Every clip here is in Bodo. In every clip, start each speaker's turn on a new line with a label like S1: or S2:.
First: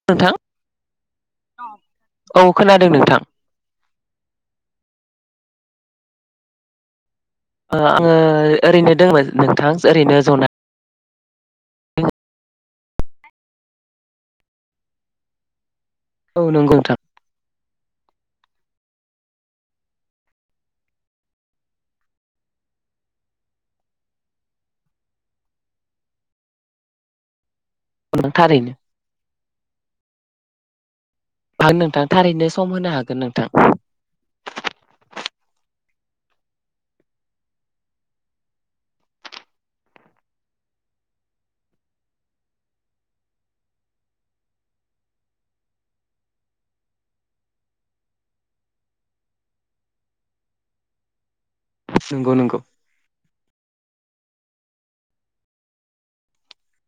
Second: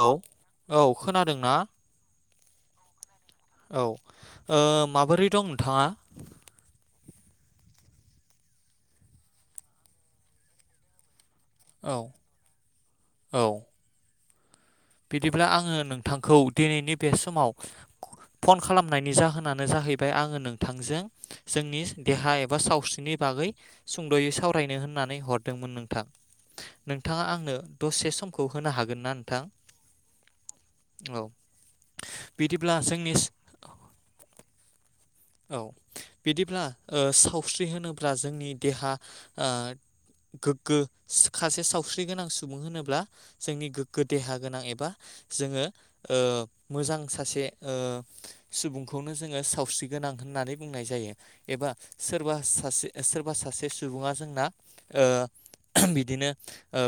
S1: हेलौ
S2: नोंथां
S1: औ खोनादों ना?
S2: औ खोनादों नोंथां
S1: औ माबोरै दं नोंथाङा?
S2: आङो ओरैनो दङमोन नोंथां ओरैनो जनाय
S1: औ औ बिदिब्ला आङो नोंथांखौ
S2: औ नंगौ
S1: दिनैनि
S2: नोंथां
S1: बे समाव फन खालामनायनि जाहोनानो जाहैबाय आङो नोंथांजों जोंनि देहा एबा सावस्रिनि बागै सुंद'यै सावरायनो होननानै हरदोंमोन नोंथां नोंथाङा आंनो दसे
S2: नों
S1: समखौ
S2: थारैनो
S1: होनो हागोन ना नोंथां? औ
S2: आां नोंथां थारैनो सम
S1: बिदिब्ला
S2: होनो
S1: जोंनि
S2: हागोन नोंथां।
S1: औ बिदिब्ला सावस्रि होनोब्ला जोंनि देहा गोग्गो सासे सावस्रि गोनां सुबुं होनोब्ला जोंनि गोग्गो देहा गोनां एबा जोङो मोजां सासे सुबुंखौनो जोङो सावस्रि गोनां होननानै बुंनाय जायो एबा
S2: नंगौ
S1: सोरबा
S2: नंगौ
S1: सासे बा सासे सुबुङा जोंना बिदिनो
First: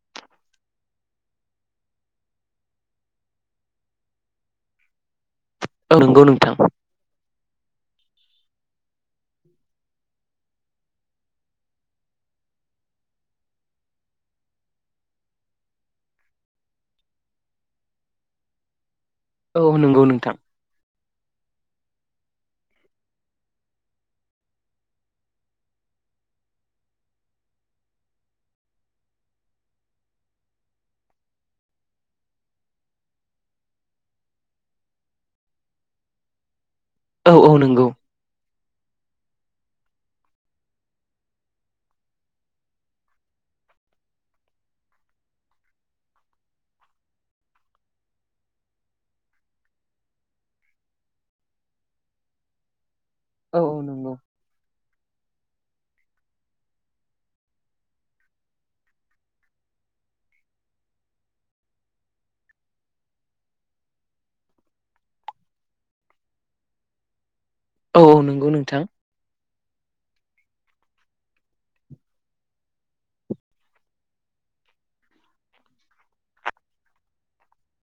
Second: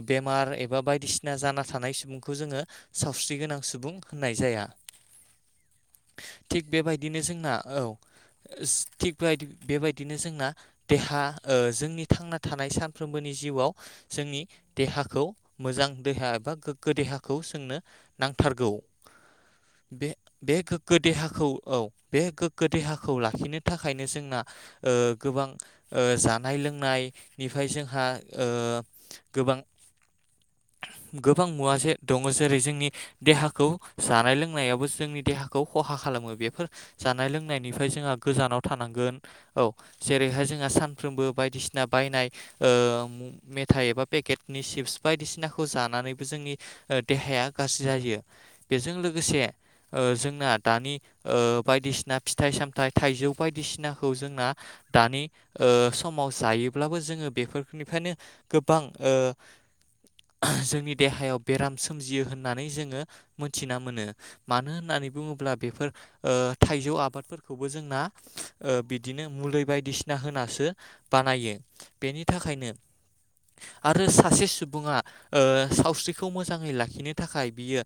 S1: बेमार एबा बायदिसिना जाना थानाय सुबुंखौ जोङो सावस्रि गोनां सुबुं होननाय जाया।
S2: औ नंगौ नोंथां
S1: थिग बेबायदिनो जोंना औ थिग बेबायदिनो जोंना देहा जोंनि थांना थानाय सानफ्रोमबोनि जिउ जोंनि देहाखौ मोजां देहा एबा गोग्गो देहाखौ जोंनो नांथारगौ
S2: औ नंगौ नोंथां
S1: बे गोग्गो देहाखौ औ बे गो देहाखौ लाखिनो थाखायनो जोंना गोबां जानाय लोंनायनिफ्राय बे जोंहा गोबां गोबां मुवा जे दङ जेरै जोंनि देहाखौ जानाय लोंनायावबो जोंनि देहाखौ खहा खालामो बेफोर जानाय
S2: औ औ नंगौ
S1: लोंनायनिफ्राय जोंहा गोजानाव जेरै जोंहा सानफ्रोसबो बायदिसिना बायनाय मेथाइ एबा पेकेटनि सिपस बायदिसिनाखौ जानानैबो जोंनि देहाया गाज्रि जायो। बेजों लोगोसे जोंना दानि बायदिसिना फिथाइ सामथाइ थाइजौ
S2: औ औ नंगौ
S1: बायदिसिनाखौ जोंना दानि समाव जायोब्लाबो जोङो बेफोरनिफ्रायनो गोबां जोंनि देहायाव बेराम सोमजियो होननानै जोङो मोनथिना मोनो मानो होननानै होननानै बुङोब्ला बेफोर थाइजौ आप आबादफोरखौबो
S2: औ
S1: जोंना
S2: औ नंगौ नोंथां
S1: बिदिनो मुलि बायदिसिना होनासो बानायो बेनि थाखायनो आरो सासे सुबुङा सावस्रिखौ मोजाङै लाखिनो थाखाय बियो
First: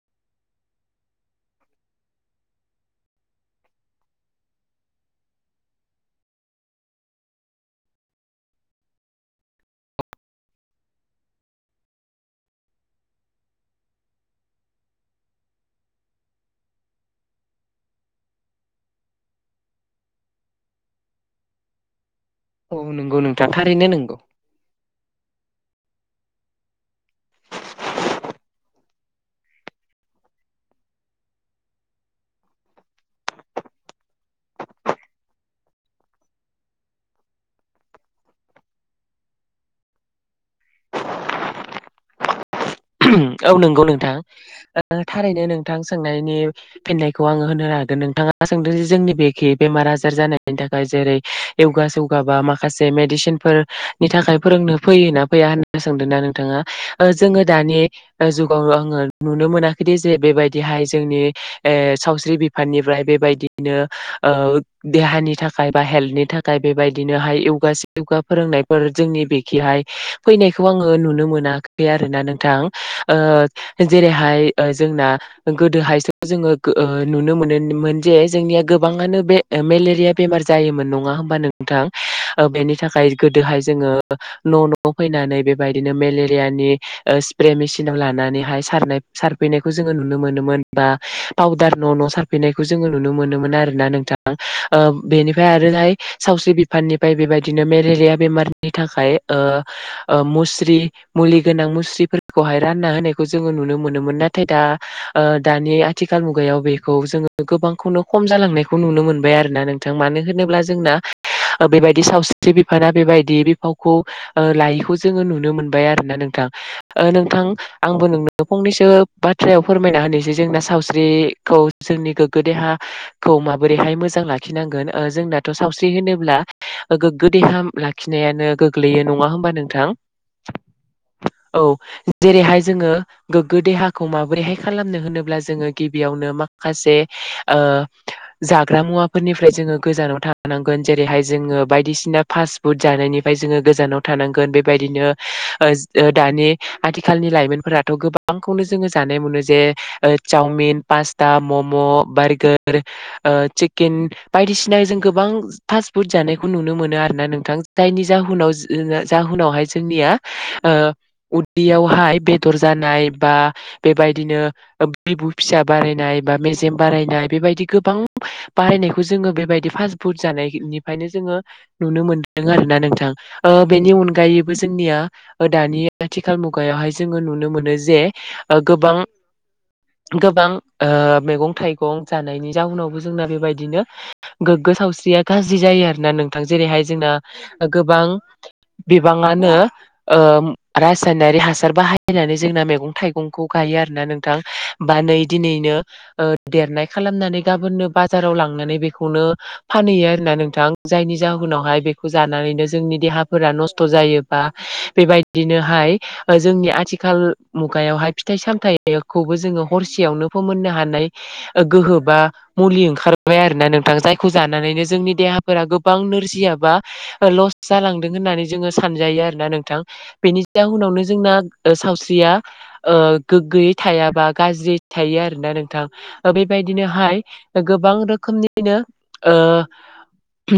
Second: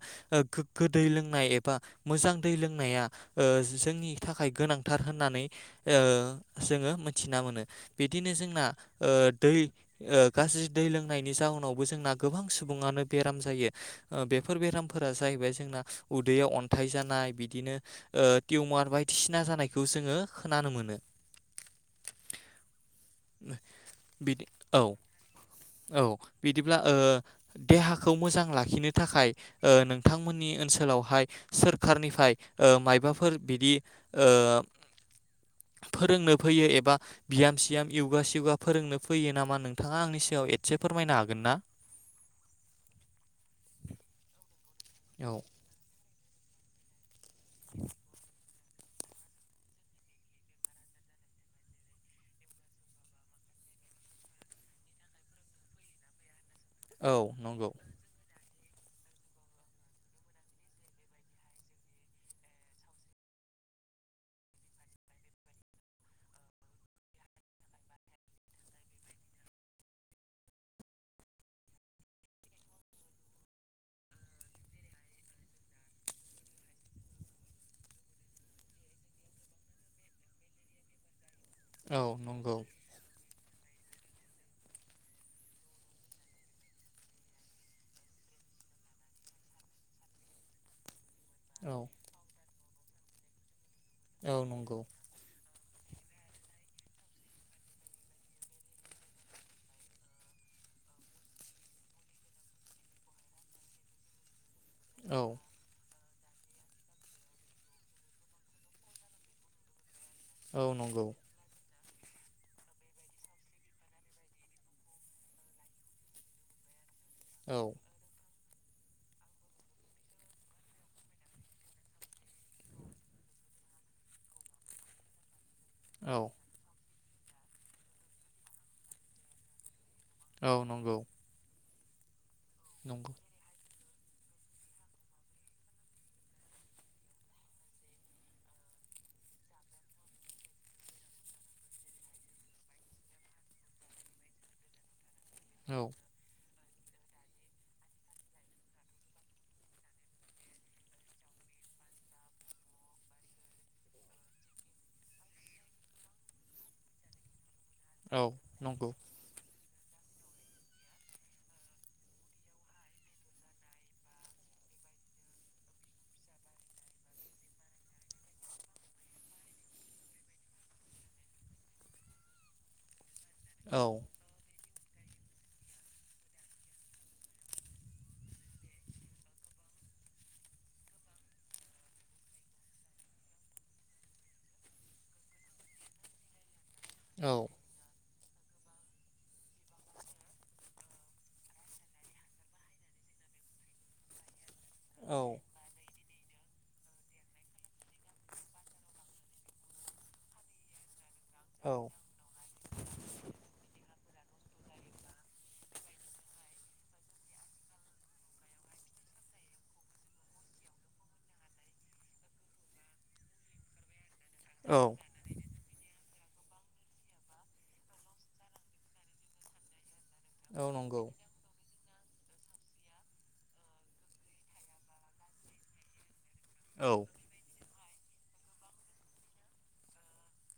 S1: गोग्गो दै लोंनाय एबा मोजां दै लोंनाया जोंनि थाखाय गोनांथार होननानै जोङो मोनथिना मोनो बिदिनो जोंना दै गाज्रि दै लोंनायनि जाहोनावबो जोंना गोबां सुबुङानो बेराम जायो। बेफोर बेरामफोरा जाहैबाय जोंना उदैयाव अन्थाइ जानाय बिदिनो टिउमार बायदि बायदिसिना जानायखौ जोङो खोनानो मोनो।
S2: औ नंगौ नोंथां थारैनो नंगौ।
S1: बिदि औ औ बिदिब्ला देहाखौ मोजां लाखिनो थाखाय नोंथांमोननि ओनसोलावहाय सोरखारनिफ्राय मायबाफोर बिदि फोरोंनो फैयो एबा बियाम सियाम युगा सियुगा फोरोंनो फैयो नामा नोंथाङा आंनि सायाव एदसे फोरमायनो हागोन ना? अ [inaudible]
S2: औ नंगौ नोंथां थारैनो
S1: औ
S2: नोंथां सोंनाय फिनायखौ आङो होनो हागोन नोंथाङा सोंदों जे जोंनि बेखे बेमार आजार जानायनि थाखाय जेरै युगा सिउगा बा माखासे मेडिसिन फोरनि थाखाय फोरोंनो फैयोना फैया होनना सोंदों ना नोंथाङा
S1: औ
S2: जोङो
S1: नंगौ
S2: दानि जुगाव आङो नुनो मोनाखैदि जे बेबायदिहाय जोंनि सावस्रि बिफाननिफ्राय बेबायदि देहानि थाखाय बा हेल थाखाय बेबायदिनोहाय फोरोंनायफोर जोंनि बेखिहाय फैनायखौ आङो नुनो मोनाखै आरोना नोंथां जेरैहाय जोंना गोदोहायसो जोङो नुनो मोनोमोन। जे जोंनिया गोबाङानो बे मेलेरिया बेमार जायोमोन नङा होमबा नों
S1: औ
S2: नोंथां
S1: नंगौ
S2: बेनि थाखाय गोदोहाय जोङो न' न'आव फैनानै बेबायदिनो मेलेरियानि स्प्रे मेसिन लानानैहाय हाबफैनायखौ नोनो मोनोमोन बा फाउदार
S1: औ
S2: न न सारफैनायखौ जोङो नुनो मोनोन आरोना नोंथां
S1: औ नंगौ
S2: बेनि आरो ओरैहाय सावस्रि बिफाननिफ्राय बेबायदिनो मेलेरिया बेमारनि थाखाय मुस्रि मुस्रि मुलि गोनां मुस्रिफोरखौ हाय रानना होनायखौ जोङो नुनो मोनोमोन। नाथाय दा
S1: औ
S2: दानि आथिखाल मुगायाव बेखौ जोङो गोबांखौनो खम जालांनायखौ नुनो मोनबाय आरोना नोंथां मानो होनोब्ला
S1: औ
S2: जोंना
S1: नंगौ
S2: बेबायदि बिदि सावस्रि बिफाना बेबायदि बिफावखौ लायैखौ जोङो नुनो मोनबाय आरो ना नोंथां नोंथां
S1: औ
S2: आंबो नों फंनैसो बाथ्रायाव फोरमायना होनोसै जोंना सावस्रिखौ जोंनि गोग्गो देहाखौ माबोरैहाय मोजां लाखिनांगोन जोंना थ' सावस्रि
S1: औ
S2: होनोब्ला गोगो देहा लाखिनायानो गोग्लैयो नङा होमबा नोंथां?
S1: औ नंगौ
S2: औ जेरैहाय जोङो
S1: नंगौ
S2: गोग्गो देहा माबोरैहाय खालामनो होनोब्ला जोङो गिबियावनो माखासे जाग्रा मुवा मुवाफोरनिफ्राय जोङो गोजानाव थानांगोन जेरैहाय जोङो बायदिसिना फास्ट फुड जानायनिफ्राय जोङो गोजानाव थानांगौन बेबायदिनो औ आथिखालनि लाइमोनथ' गोबांनो जों जानाय मोनो जे साउमिन पासता मम' बारगार चिकेन बायदिसिना जों गोबां फास फुड जानायखौ खौ नुनो मोनो आरोना नोंथां जायनि
S1: औ नंगौ
S2: जाहाव जाहोनावहाय जोंनिया उदैयावहाय बेदर जानाय बा बेबायदिनो बिबु फिसा बानायनाय मेजेम बारायनाय बेबायदि गोबां बारायनायखौ जों बेबायदि फास फुत जानायनिफ्राय जोङो नुनो मोनदों आरोना नोंथां
S1: औ
S2: बेनि अनगायैबो जोंनिया दानि आथिखाल मुगायावहाय जोङो नुनो मोनो जे गोबां गोबां मैगं थाइगं जानायनि जाउनावबो जोंना बेबायदिनो गोगो सावस्रिया गाज्रि जायो आरो ना नोंथां जेरैहाय जोंना
S1: औ
S2: गोबां बिबाङानो रासायनारि हासार बाहायनानै जोंना मैगं थाइगंखौ गायो आरो ना नोंथां। बा नै
S1: औ
S2: दिनैनो देरनाय खालामनानै गाबोननो बाजाराव लांनानै बेखौनो फानहैयो आरो ना नोंथां जायनि
S1: औ
S2: जाहोनावहाय बेखौ जानानैनो जोंनि देहाफोरा नस्थ' जायोबा बेबाय बिदिनोहाय जोंनि आथिखाल मुगायावहाय फिथाइ सामथायाइखौबो जोङो हरसेयावनो फोमोननो हानाय गोहो बा मुलि ओंखारबाय आरोना नोंथ जाय खौ
S1: औ
S2: जानानैनो जोंनि देहा फोरा गोबां नोरजियाबा लस जालांदों होननानै जोङो सानजायो आरोना नोंथां बेनि जा
S1: औ
S2: उनावनो
S1: नंगौ
S2: जोंना सावस्रिया गोग्गोयै थायाबा गाज्रि थायो आरोना नोंथां
S1: औ
S2: बेबायदिनोहाय गोबां रोखोमनिनो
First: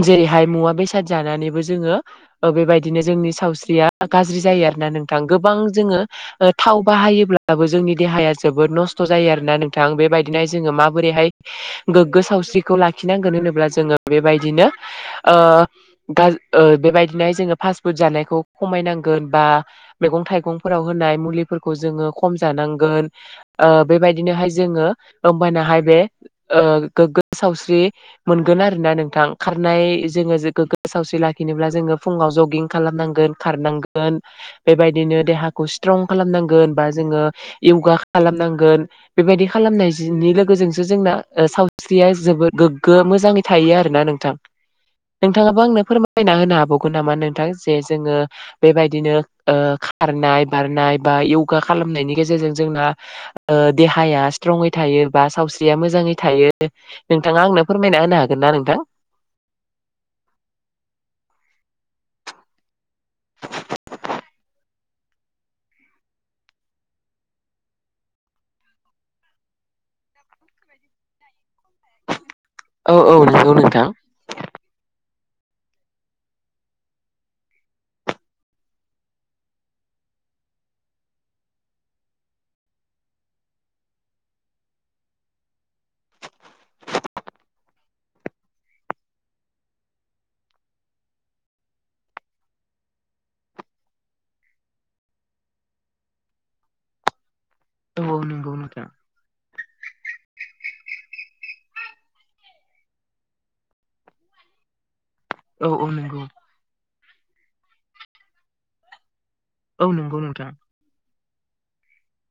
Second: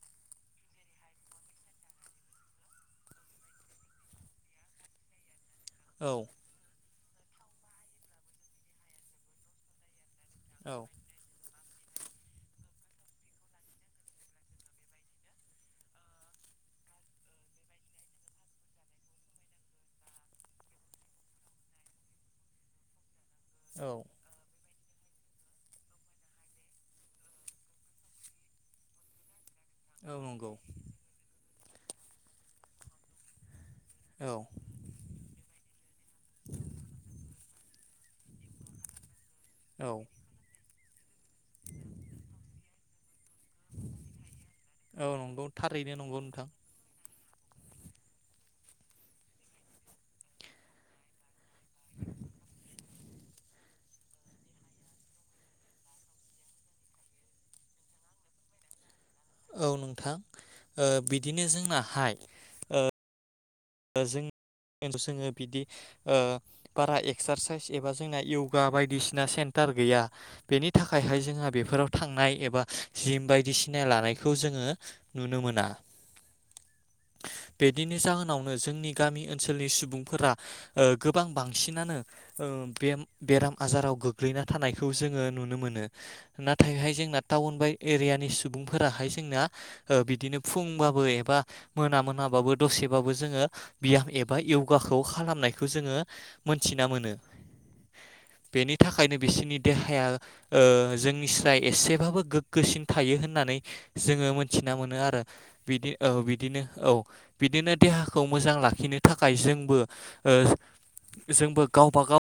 S2: जेरैहाय मुवा बेसाद जानानैबो जोङो बेबायदिनो जोंनि सावस्रिया गा ज्रि जायो नोंथां गोबां जोङो
S1: औ
S2: थाव बाहायोब्लाबो जोंनि देहाया जोबोद नस्थ जायो आरोना नोंथां बेबायदिनोाय
S1: औ
S2: जोङो माबोरैहाय गोग्गो सावस्रिखौ लाखिनांगोन होनोब्ला जोङो बेबायदिनो गा बेबायदिनो जोङो फास्टफुड जानायखौ खमायनांगौ बा मैगं थाइगं फोराव होनाय मुलिफोरखौ जोङो खम जानांगोन।
S1: औ
S2: बेबायदिनोहाय जोङो होमबानाहाय बे गोग्गो सावस्रि मोनगोन आरोना नोंथां खारनाय
S1: औ
S2: जोङो
S1: नंगौ
S2: गोग्ग सावस्रि लाखिनोब्ला जोङो फुङाव जगिं खालामनांगोन खारनांगोन।
S1: औ
S2: बेबायदिनो देहाखौ स्ट्रं खालामनांगोन बा जोङो यगा खालामनांगोन बेबायदि
S1: औ
S2: खालामनायनि लोगोजों जोंना सावस्रिया जोबबोर गोग्गो मोजाङै थायो आरो ना नोंथां
S1: औ नंगौ
S2: नोंथाङाबो आंनो
S1: थारैनो नंगौ
S2: फोरमायना
S1: नोंथां
S2: होनो हाबावगोन नामा नों थां जे जोङो बेबायदिनो खारनाय बारनाय बा यगा खालामनायनि गेजेरजों जोंना देहाया स्ट्रङै थायो बा सावस्रिया मोजाङै थायो नोंथाङा आंनो फोरमायना होनो हागोन ना नों थां
S1: औ नोंथां बिदिनो जोंनाहाय जों जोङो जोङो बिदि बारा एक्सारसाइस एबा जोंना यगा बायदिसिना सेन्टार गैया बेनि थाखायहाय जोंहा बेफोराव थांनाय एबा बा
S2: औ औ
S1: जिम
S2: नंगौ
S1: बायदिसिना
S2: नोंथां।
S1: लानायखौ जोङो नुनो मोना। बिदिनो जाहोनाव जोंनि गामि ओनसोलनि सुबुंफोरा गोबां बांसिनानो बेराम आजाराव गोग्लैना थानायखौ जोङो नुनो मोनो नाथायहाय जोंना टाउन बाय एरियानि सुबुंफोराहाय जोंना बिदिनो फुंबाबो एबा मोना मोनाब दसेबो जोङो ब्याम एबा योगाखौ खालामनायखौ जोङो मोनथिना मोनो।
S2: औ औ नंगौ
S1: बेनि
S2: नोंथां
S1: थाखायनो बिसिनि देहाया जोंनि स्राय एसेबाबो गोग्गोसिन थायो होननानै जोङो मोनथि मोन आरो बि औ बिदिनो औ बिदिनो देहाखौ मोजां लाखिनो थाखायनो थाखाय जोंबो
S2: औ नंगौ नोंथां
S1: जोंबो गावबा गाव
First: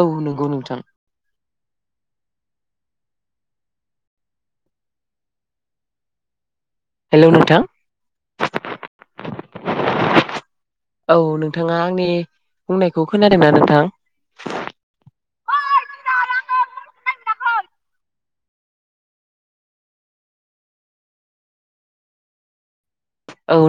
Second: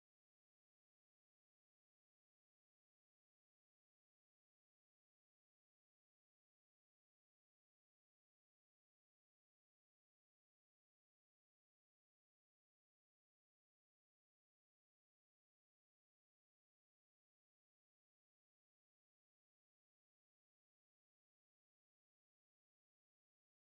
S2: औ नंगौ नोंथां हेलौ नोंथां औ नोंथाङा आंनि बुंनायखौ खोनादों ना नोंथां
S1: [inaudible]
S2: औ